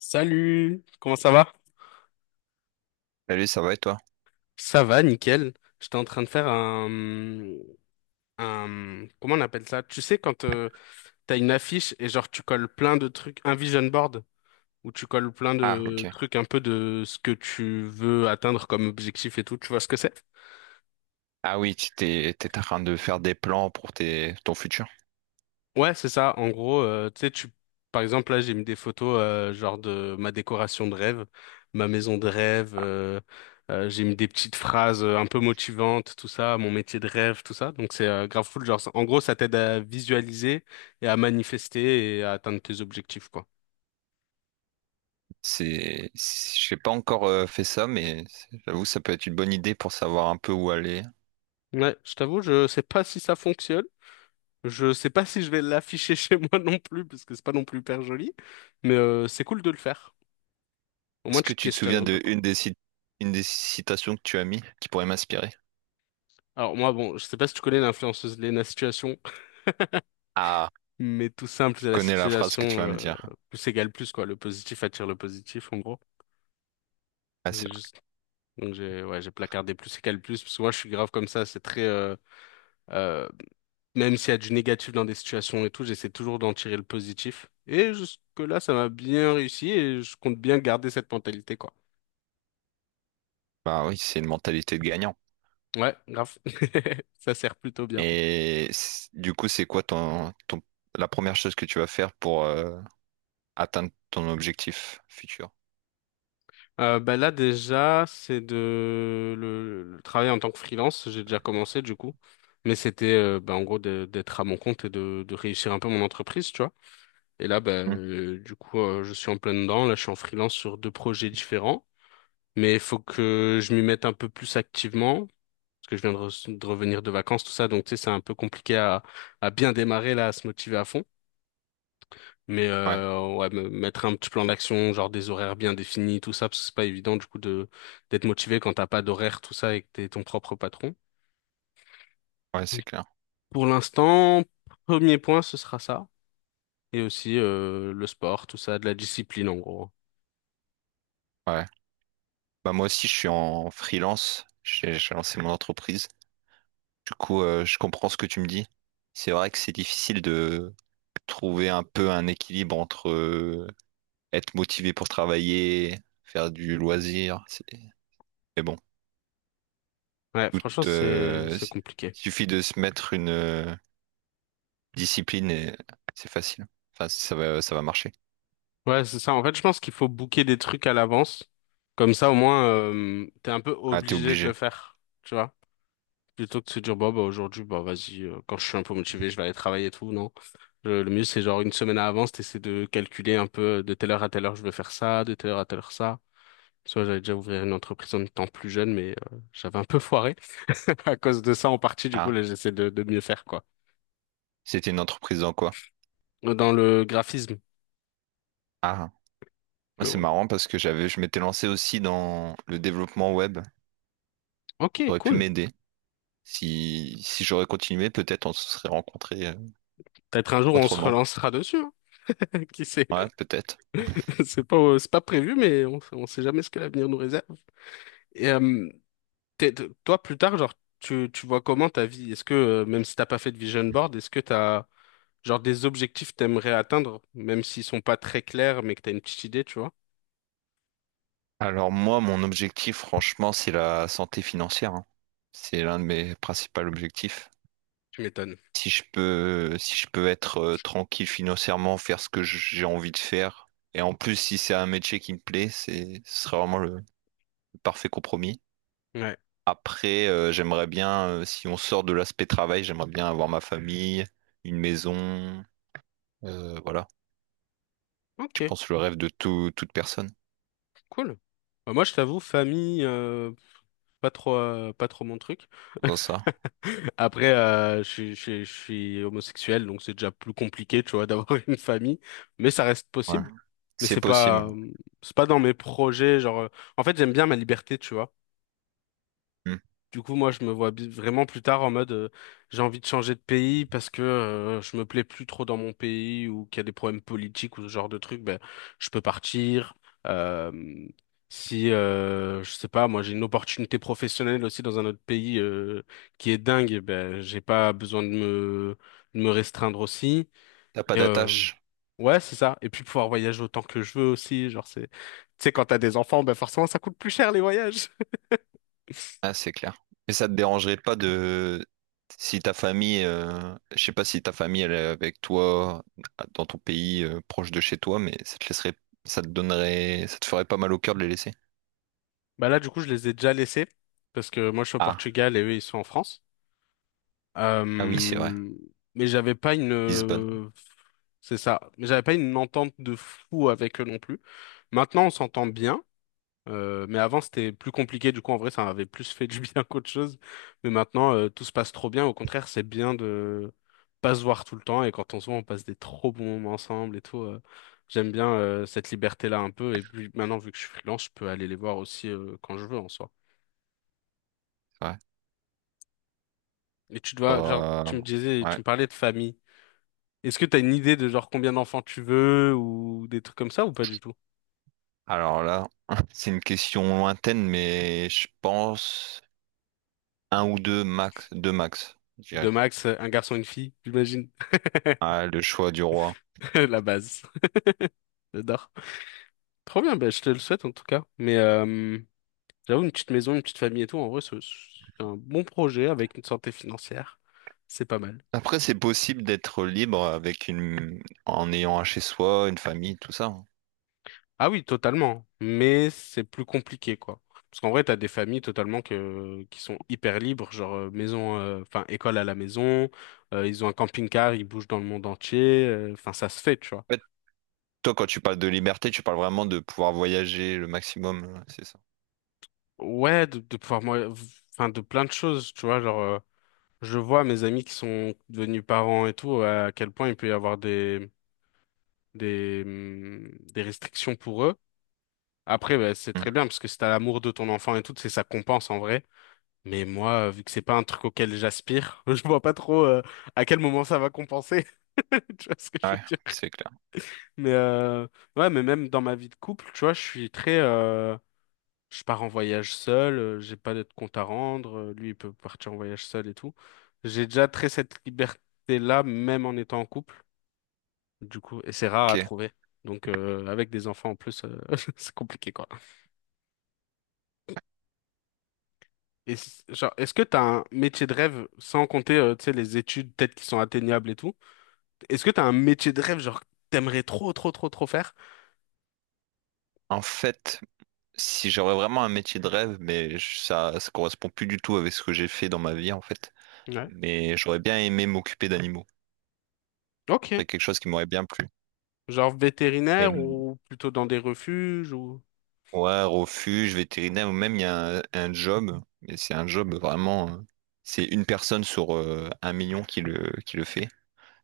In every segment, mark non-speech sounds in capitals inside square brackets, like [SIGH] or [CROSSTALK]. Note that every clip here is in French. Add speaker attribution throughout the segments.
Speaker 1: Salut, comment ça va?
Speaker 2: Salut, ça va et toi?
Speaker 1: Ça va, nickel. J'étais en train de faire un, comment on appelle ça? Tu sais, quand t'as une affiche et genre tu colles plein de trucs, un vision board, où tu colles plein
Speaker 2: Ah,
Speaker 1: de
Speaker 2: ok.
Speaker 1: trucs un peu de ce que tu veux atteindre comme objectif et tout, tu vois ce que c'est?
Speaker 2: Ah oui, tu t'es, t'es en train de faire des plans pour tes, ton futur.
Speaker 1: Ouais, c'est ça. En gros, tu sais, tu, par exemple, là, j'ai mis des photos genre de ma décoration de rêve, ma maison de rêve. J'ai mis des petites phrases un peu motivantes, tout ça, mon métier de rêve, tout ça. Donc c'est grave cool. Genre, en gros, ça t'aide à visualiser et à manifester et à atteindre tes objectifs, quoi.
Speaker 2: C'est, je n'ai pas encore fait ça, mais j'avoue, ça peut être une bonne idée pour savoir un peu où aller.
Speaker 1: Ouais, je t'avoue, je sais pas si ça fonctionne. Je sais pas si je vais l'afficher [LAUGHS] chez moi non plus, parce que c'est pas non plus hyper joli. Mais c'est cool de le faire. Au moins,
Speaker 2: Est-ce que
Speaker 1: tu te
Speaker 2: tu te
Speaker 1: questionnes
Speaker 2: souviens
Speaker 1: un peu,
Speaker 2: de
Speaker 1: quoi.
Speaker 2: une des, une des citations que tu as mis qui pourrait m'inspirer?
Speaker 1: Alors moi, bon, je sais pas si tu connais l'influenceuse Lena Situation,
Speaker 2: Ah,
Speaker 1: mais tout simple,
Speaker 2: je
Speaker 1: c'est la
Speaker 2: connais la phrase
Speaker 1: situation
Speaker 2: que tu vas me
Speaker 1: euh,
Speaker 2: dire.
Speaker 1: plus égale plus, quoi. Le positif attire le positif, en gros.
Speaker 2: Ah,
Speaker 1: J'ai
Speaker 2: c'est vrai.
Speaker 1: juste, donc j'ai, ouais, j'ai placardé plus égale plus, parce que moi, je suis grave comme ça. C'est très, euh, même s'il y a du négatif dans des situations et tout, j'essaie toujours d'en tirer le positif. Et jusque-là, ça m'a bien réussi et je compte bien garder cette mentalité, quoi.
Speaker 2: Bah oui, c'est une mentalité de gagnant.
Speaker 1: Ouais, grave. [LAUGHS] Ça sert plutôt bien.
Speaker 2: Et du coup, c'est quoi ton, ton, la première chose que tu vas faire pour atteindre ton objectif futur?
Speaker 1: Bah là déjà, c'est de le travail en tant que freelance. J'ai déjà commencé du coup, mais c'était en gros d'être à mon compte et de réussir un peu mon entreprise, tu vois. Et là,
Speaker 2: Hmm.
Speaker 1: je suis en plein dedans. Là, je suis en freelance sur deux projets différents, mais il faut que je m'y mette un peu plus activement parce que je viens de revenir de vacances, tout ça. Donc tu sais, c'est un peu compliqué à bien démarrer là, à se motiver à fond. Mais
Speaker 2: Ouais.
Speaker 1: ouais, me mettre un petit plan d'action, genre des horaires bien définis, tout ça, parce que c'est pas évident du coup de d'être motivé quand t'as pas d'horaire, tout ça, et que t'es ton propre patron.
Speaker 2: Ouais, c'est clair.
Speaker 1: Pour l'instant, premier point, ce sera ça. Et aussi le sport, tout ça, de la discipline en gros.
Speaker 2: Ouais. Bah moi aussi, je suis en freelance. J'ai lancé mon entreprise. Du coup, je comprends ce que tu me dis. C'est vrai que c'est difficile de trouver un peu un équilibre entre être motivé pour travailler, faire du loisir. Mais bon,
Speaker 1: Ouais,
Speaker 2: tout,
Speaker 1: franchement, c'est compliqué.
Speaker 2: suffit de se mettre une discipline et c'est facile. Enfin, ça va marcher.
Speaker 1: Ouais, c'est ça. En fait, je pense qu'il faut booker des trucs à l'avance. Comme ça, au moins, t'es un peu
Speaker 2: Ah, t'es
Speaker 1: obligé de le
Speaker 2: obligé.
Speaker 1: faire. Tu vois. Plutôt que de se dire, bah aujourd'hui, bah vas-y, quand je suis un peu motivé, je vais aller travailler et tout, non. Le mieux, c'est genre une semaine à avance, t'essaies de calculer un peu de telle heure à telle heure, je veux faire ça, de telle heure à telle heure, ça. Soit j'avais déjà ouvert une entreprise en étant plus jeune, mais j'avais un peu foiré [LAUGHS] à cause de ça en partie, du coup,
Speaker 2: Ah,
Speaker 1: là, j'essaie de mieux faire, quoi.
Speaker 2: c'était une entreprise dans quoi?
Speaker 1: Dans le graphisme.
Speaker 2: Ah, moi,
Speaker 1: Mais
Speaker 2: c'est
Speaker 1: bon,
Speaker 2: marrant parce que j'avais, je m'étais lancé aussi dans le développement web.
Speaker 1: ok,
Speaker 2: Aurait pu
Speaker 1: cool.
Speaker 2: m'aider. Si, si j'aurais continué, peut-être on se serait rencontrés
Speaker 1: Peut-être un jour, on se
Speaker 2: autrement.
Speaker 1: relancera dessus, hein. [LAUGHS] Qui sait?
Speaker 2: Ouais, peut-être.
Speaker 1: [LAUGHS] C'est pas prévu, mais on sait jamais ce que l'avenir nous réserve. Et, euh, Toi, plus tard, genre, tu vois comment ta vie? Est-ce que, même si t'as pas fait de vision board, est-ce que t'as, genre, des objectifs que t'aimerais atteindre, même s'ils sont pas très clairs, mais que t'as une petite idée, tu vois?
Speaker 2: Alors moi, mon objectif, franchement, c'est la santé financière, hein. C'est l'un de mes principaux objectifs.
Speaker 1: Tu m'étonnes.
Speaker 2: Si je peux, si je peux être tranquille financièrement, faire ce que j'ai envie de faire, et en plus, si c'est un métier qui me plaît, c'est, ce serait vraiment le parfait compromis.
Speaker 1: Ouais.
Speaker 2: Après, j'aimerais bien, si on sort de l'aspect travail, j'aimerais bien avoir ma famille, une maison, voilà.
Speaker 1: Ok,
Speaker 2: Je pense le rêve de toute personne
Speaker 1: cool. Bah, moi, je t'avoue, famille, pas trop, pas trop mon truc.
Speaker 2: dans ça.
Speaker 1: Après, je suis homosexuel, donc c'est déjà plus compliqué, tu vois, [LAUGHS] d'avoir une famille, mais ça reste
Speaker 2: Ouais.
Speaker 1: possible. Mais
Speaker 2: C'est possible.
Speaker 1: c'est pas dans mes projets, genre, en fait, j'aime bien ma liberté, tu vois.
Speaker 2: Hmm.
Speaker 1: Du coup, moi, je me vois vraiment plus tard en mode, j'ai envie de changer de pays parce que je me plais plus trop dans mon pays ou qu'il y a des problèmes politiques ou ce genre de trucs, ben, je peux partir. Euh, si, je sais pas, moi, j'ai une opportunité professionnelle aussi dans un autre pays qui est dingue, ben, j'ai pas besoin de de me restreindre aussi.
Speaker 2: T'as pas
Speaker 1: Et, euh,
Speaker 2: d'attache.
Speaker 1: ouais, c'est ça. Et puis pouvoir voyager autant que je veux aussi. Genre, c'est, tu sais, quand t'as des enfants, ben, forcément, ça coûte plus cher les voyages.
Speaker 2: Ah, c'est clair. Mais ça te dérangerait pas de si ta
Speaker 1: [LAUGHS]
Speaker 2: famille, je sais pas si ta famille elle est avec toi ah, dans ton pays proche de chez toi, mais ça te laisserait, ça te donnerait, ça te ferait pas mal au cœur de les laisser.
Speaker 1: Bah là, du coup, je les ai déjà laissés parce que moi, je suis au
Speaker 2: Ah,
Speaker 1: Portugal et eux, ils sont en France. Euh,
Speaker 2: ah oui, c'est vrai.
Speaker 1: mais j'avais pas
Speaker 2: Lisbonne,
Speaker 1: une, c'est ça. Mais j'avais pas une entente de fou avec eux non plus. Maintenant, on s'entend bien. Mais avant, c'était plus compliqué. Du coup, en vrai, ça m'avait plus fait du bien [LAUGHS] qu'autre chose. Mais maintenant, tout se passe trop bien. Au contraire, c'est bien de pas se voir tout le temps. Et quand on se voit, on passe des trop bons moments ensemble et tout. J'aime bien cette liberté-là un peu. Et puis maintenant, vu que je suis freelance, je peux aller les voir aussi quand je veux en soi.
Speaker 2: c'est vrai.
Speaker 1: Et tu dois, genre,
Speaker 2: Euh,
Speaker 1: tu me disais, tu
Speaker 2: ouais.
Speaker 1: me parlais de famille. Est-ce que t'as une idée de genre combien d'enfants tu veux ou des trucs comme ça ou pas du tout?
Speaker 2: Alors là, [LAUGHS] c'est une question lointaine, mais je pense un ou deux max, deux max.
Speaker 1: De max, un garçon, une fille, j'imagine.
Speaker 2: Ah, le choix du roi.
Speaker 1: [LAUGHS] La base. [LAUGHS] J'adore. Trop bien, bah, je te le souhaite en tout cas. Mais j'avoue, une petite maison, une petite famille et tout, en vrai, c'est un bon projet avec une santé financière. C'est pas mal.
Speaker 2: Après, c'est possible d'être libre avec une... en ayant un chez soi, une famille, tout ça, hein.
Speaker 1: Ah oui, totalement. Mais c'est plus compliqué, quoi. Parce qu'en vrai, t'as des familles totalement qui sont hyper libres, genre maison, enfin école à la maison, ils ont un camping-car, ils bougent dans le monde entier, enfin ça se fait, tu vois.
Speaker 2: En fait, toi, quand tu parles de liberté, tu parles vraiment de pouvoir voyager le maximum, ouais, c'est ça.
Speaker 1: Ouais, de pouvoir, moi, enfin de plein de choses, tu vois, genre je vois mes amis qui sont devenus parents et tout, à quel point il peut y avoir des restrictions pour eux. Après, bah, c'est
Speaker 2: Hmm.
Speaker 1: très bien parce que si t'as l'amour de ton enfant et tout, c'est ça compense en vrai. Mais moi, vu que c'est pas un truc auquel j'aspire, [LAUGHS] je vois pas trop à quel moment ça va compenser. [LAUGHS] Tu vois ce que je veux
Speaker 2: Ouais,
Speaker 1: dire?
Speaker 2: c'est clair.
Speaker 1: Mais ouais, mais même dans ma vie de couple, tu vois, je suis très, je pars en voyage seul, j'ai pas de compte à rendre, lui il peut partir en voyage seul et tout. J'ai déjà très cette liberté-là, même en étant en couple, du coup, et c'est rare à
Speaker 2: Ok.
Speaker 1: trouver. Donc avec des enfants en plus, [LAUGHS] c'est compliqué quoi. Et genre, est-ce que t'as un métier de rêve sans compter, tu sais, les études peut-être qui sont atteignables et tout? Est-ce que t'as un métier de rêve, genre, que t'aimerais trop, trop, trop, trop faire?
Speaker 2: En fait, si j'aurais vraiment un métier de rêve, mais ça, ça correspond plus du tout avec ce que j'ai fait dans ma vie, en fait.
Speaker 1: Ouais.
Speaker 2: Mais j'aurais bien aimé m'occuper d'animaux.
Speaker 1: Ok.
Speaker 2: C'est quelque chose qui m'aurait bien plu.
Speaker 1: Genre vétérinaire ou plutôt dans des refuges ou...
Speaker 2: Ouais, refuge, vétérinaire, ou même il y a un job, mais c'est un job vraiment, c'est une personne sur un million qui le fait.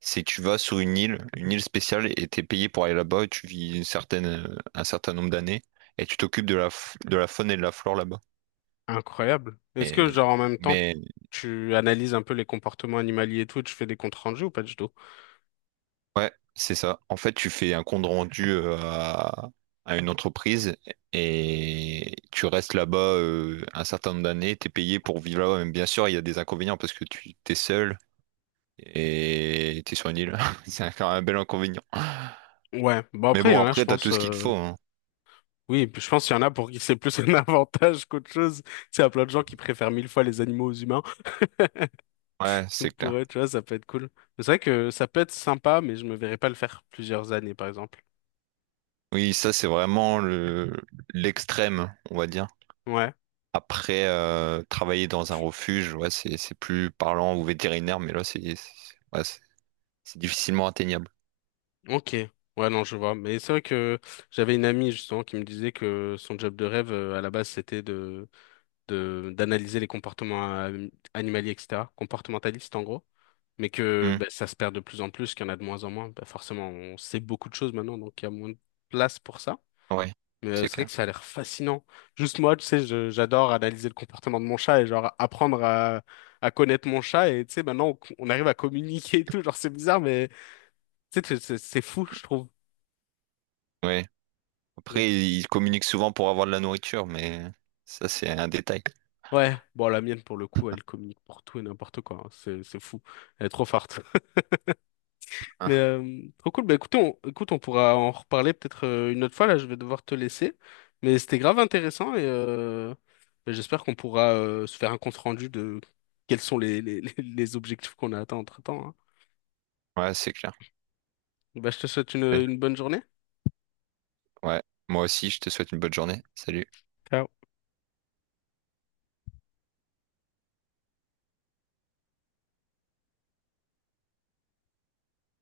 Speaker 2: C'est que tu vas sur une île spéciale, et t'es payé pour aller là-bas, et tu vis une certaine, un certain nombre d'années, et tu t'occupes de la, de la faune et de la flore là-bas.
Speaker 1: Incroyable. Est-ce que,
Speaker 2: Et,
Speaker 1: genre, en même temps,
Speaker 2: mais
Speaker 1: tu analyses un peu les comportements animaliers et tout, et tu fais des comptes rendus ou pas du tout?
Speaker 2: ouais, c'est ça. En fait, tu fais un compte rendu à une entreprise et tu restes là-bas un certain nombre d'années, t'es payé pour vivre là-bas. Mais bien sûr, il y a des inconvénients parce que tu t'es seul et tu es sur une île. [LAUGHS] C'est quand même un bel inconvénient.
Speaker 1: Ouais. Bon,
Speaker 2: Mais
Speaker 1: après, il y
Speaker 2: bon,
Speaker 1: en a, je
Speaker 2: après, t'as
Speaker 1: pense...
Speaker 2: tout ce qu'il te
Speaker 1: euh,
Speaker 2: faut, hein.
Speaker 1: Oui, puis je pense qu'il y en a pour qui c'est plus un [LAUGHS] avantage qu'autre chose. C'est à plein de gens qui préfèrent mille fois les animaux aux humains.
Speaker 2: Ouais, c'est
Speaker 1: Donc pour
Speaker 2: clair.
Speaker 1: eux, tu vois, ça peut être cool. Mais c'est vrai que ça peut être sympa, mais je me verrais pas le faire plusieurs années, par exemple.
Speaker 2: Oui, ça, c'est vraiment le l'extrême, on va dire.
Speaker 1: Ouais.
Speaker 2: Après, travailler dans un refuge, ouais, c'est plus parlant ou vétérinaire, mais là, c'est ouais, c'est difficilement atteignable.
Speaker 1: Ok, ouais, non, je vois. Mais c'est vrai que j'avais une amie justement qui me disait que son job de rêve à la base c'était de d'analyser les comportements animaliers, etc., comportementaliste en gros, mais que
Speaker 2: Hmm.
Speaker 1: bah, ça se perd de plus en plus, qu'il y en a de moins en moins. Bah, forcément, on sait beaucoup de choses maintenant, donc il y a moins de place pour ça.
Speaker 2: Ouais,
Speaker 1: Mais
Speaker 2: c'est
Speaker 1: c'est vrai
Speaker 2: clair.
Speaker 1: que ça a l'air fascinant. Juste moi, tu sais, j'adore analyser le comportement de mon chat et genre apprendre à connaître mon chat et tu sais, maintenant on arrive à communiquer et tout, genre c'est bizarre, mais tu sais, c'est fou, je trouve.
Speaker 2: Ouais. Après, ils communiquent souvent pour avoir de la nourriture, mais ça, c'est un détail.
Speaker 1: Ouais, bon, la mienne, pour le coup, elle communique pour tout et n'importe quoi. Hein. C'est fou. Elle est trop forte. [LAUGHS]
Speaker 2: Hein.
Speaker 1: Mais trop cool. Bah, écoutez, écoute, on pourra en reparler peut-être une autre fois. Là, je vais devoir te laisser. Mais c'était grave intéressant et bah, j'espère qu'on pourra se faire un compte-rendu de quels sont les objectifs qu'on a atteints entre-temps. Hein.
Speaker 2: Ouais, c'est clair.
Speaker 1: Bah, je te souhaite
Speaker 2: Ouais.
Speaker 1: une bonne journée.
Speaker 2: Ouais. Moi aussi, je te souhaite une bonne journée. Salut.
Speaker 1: Ciao.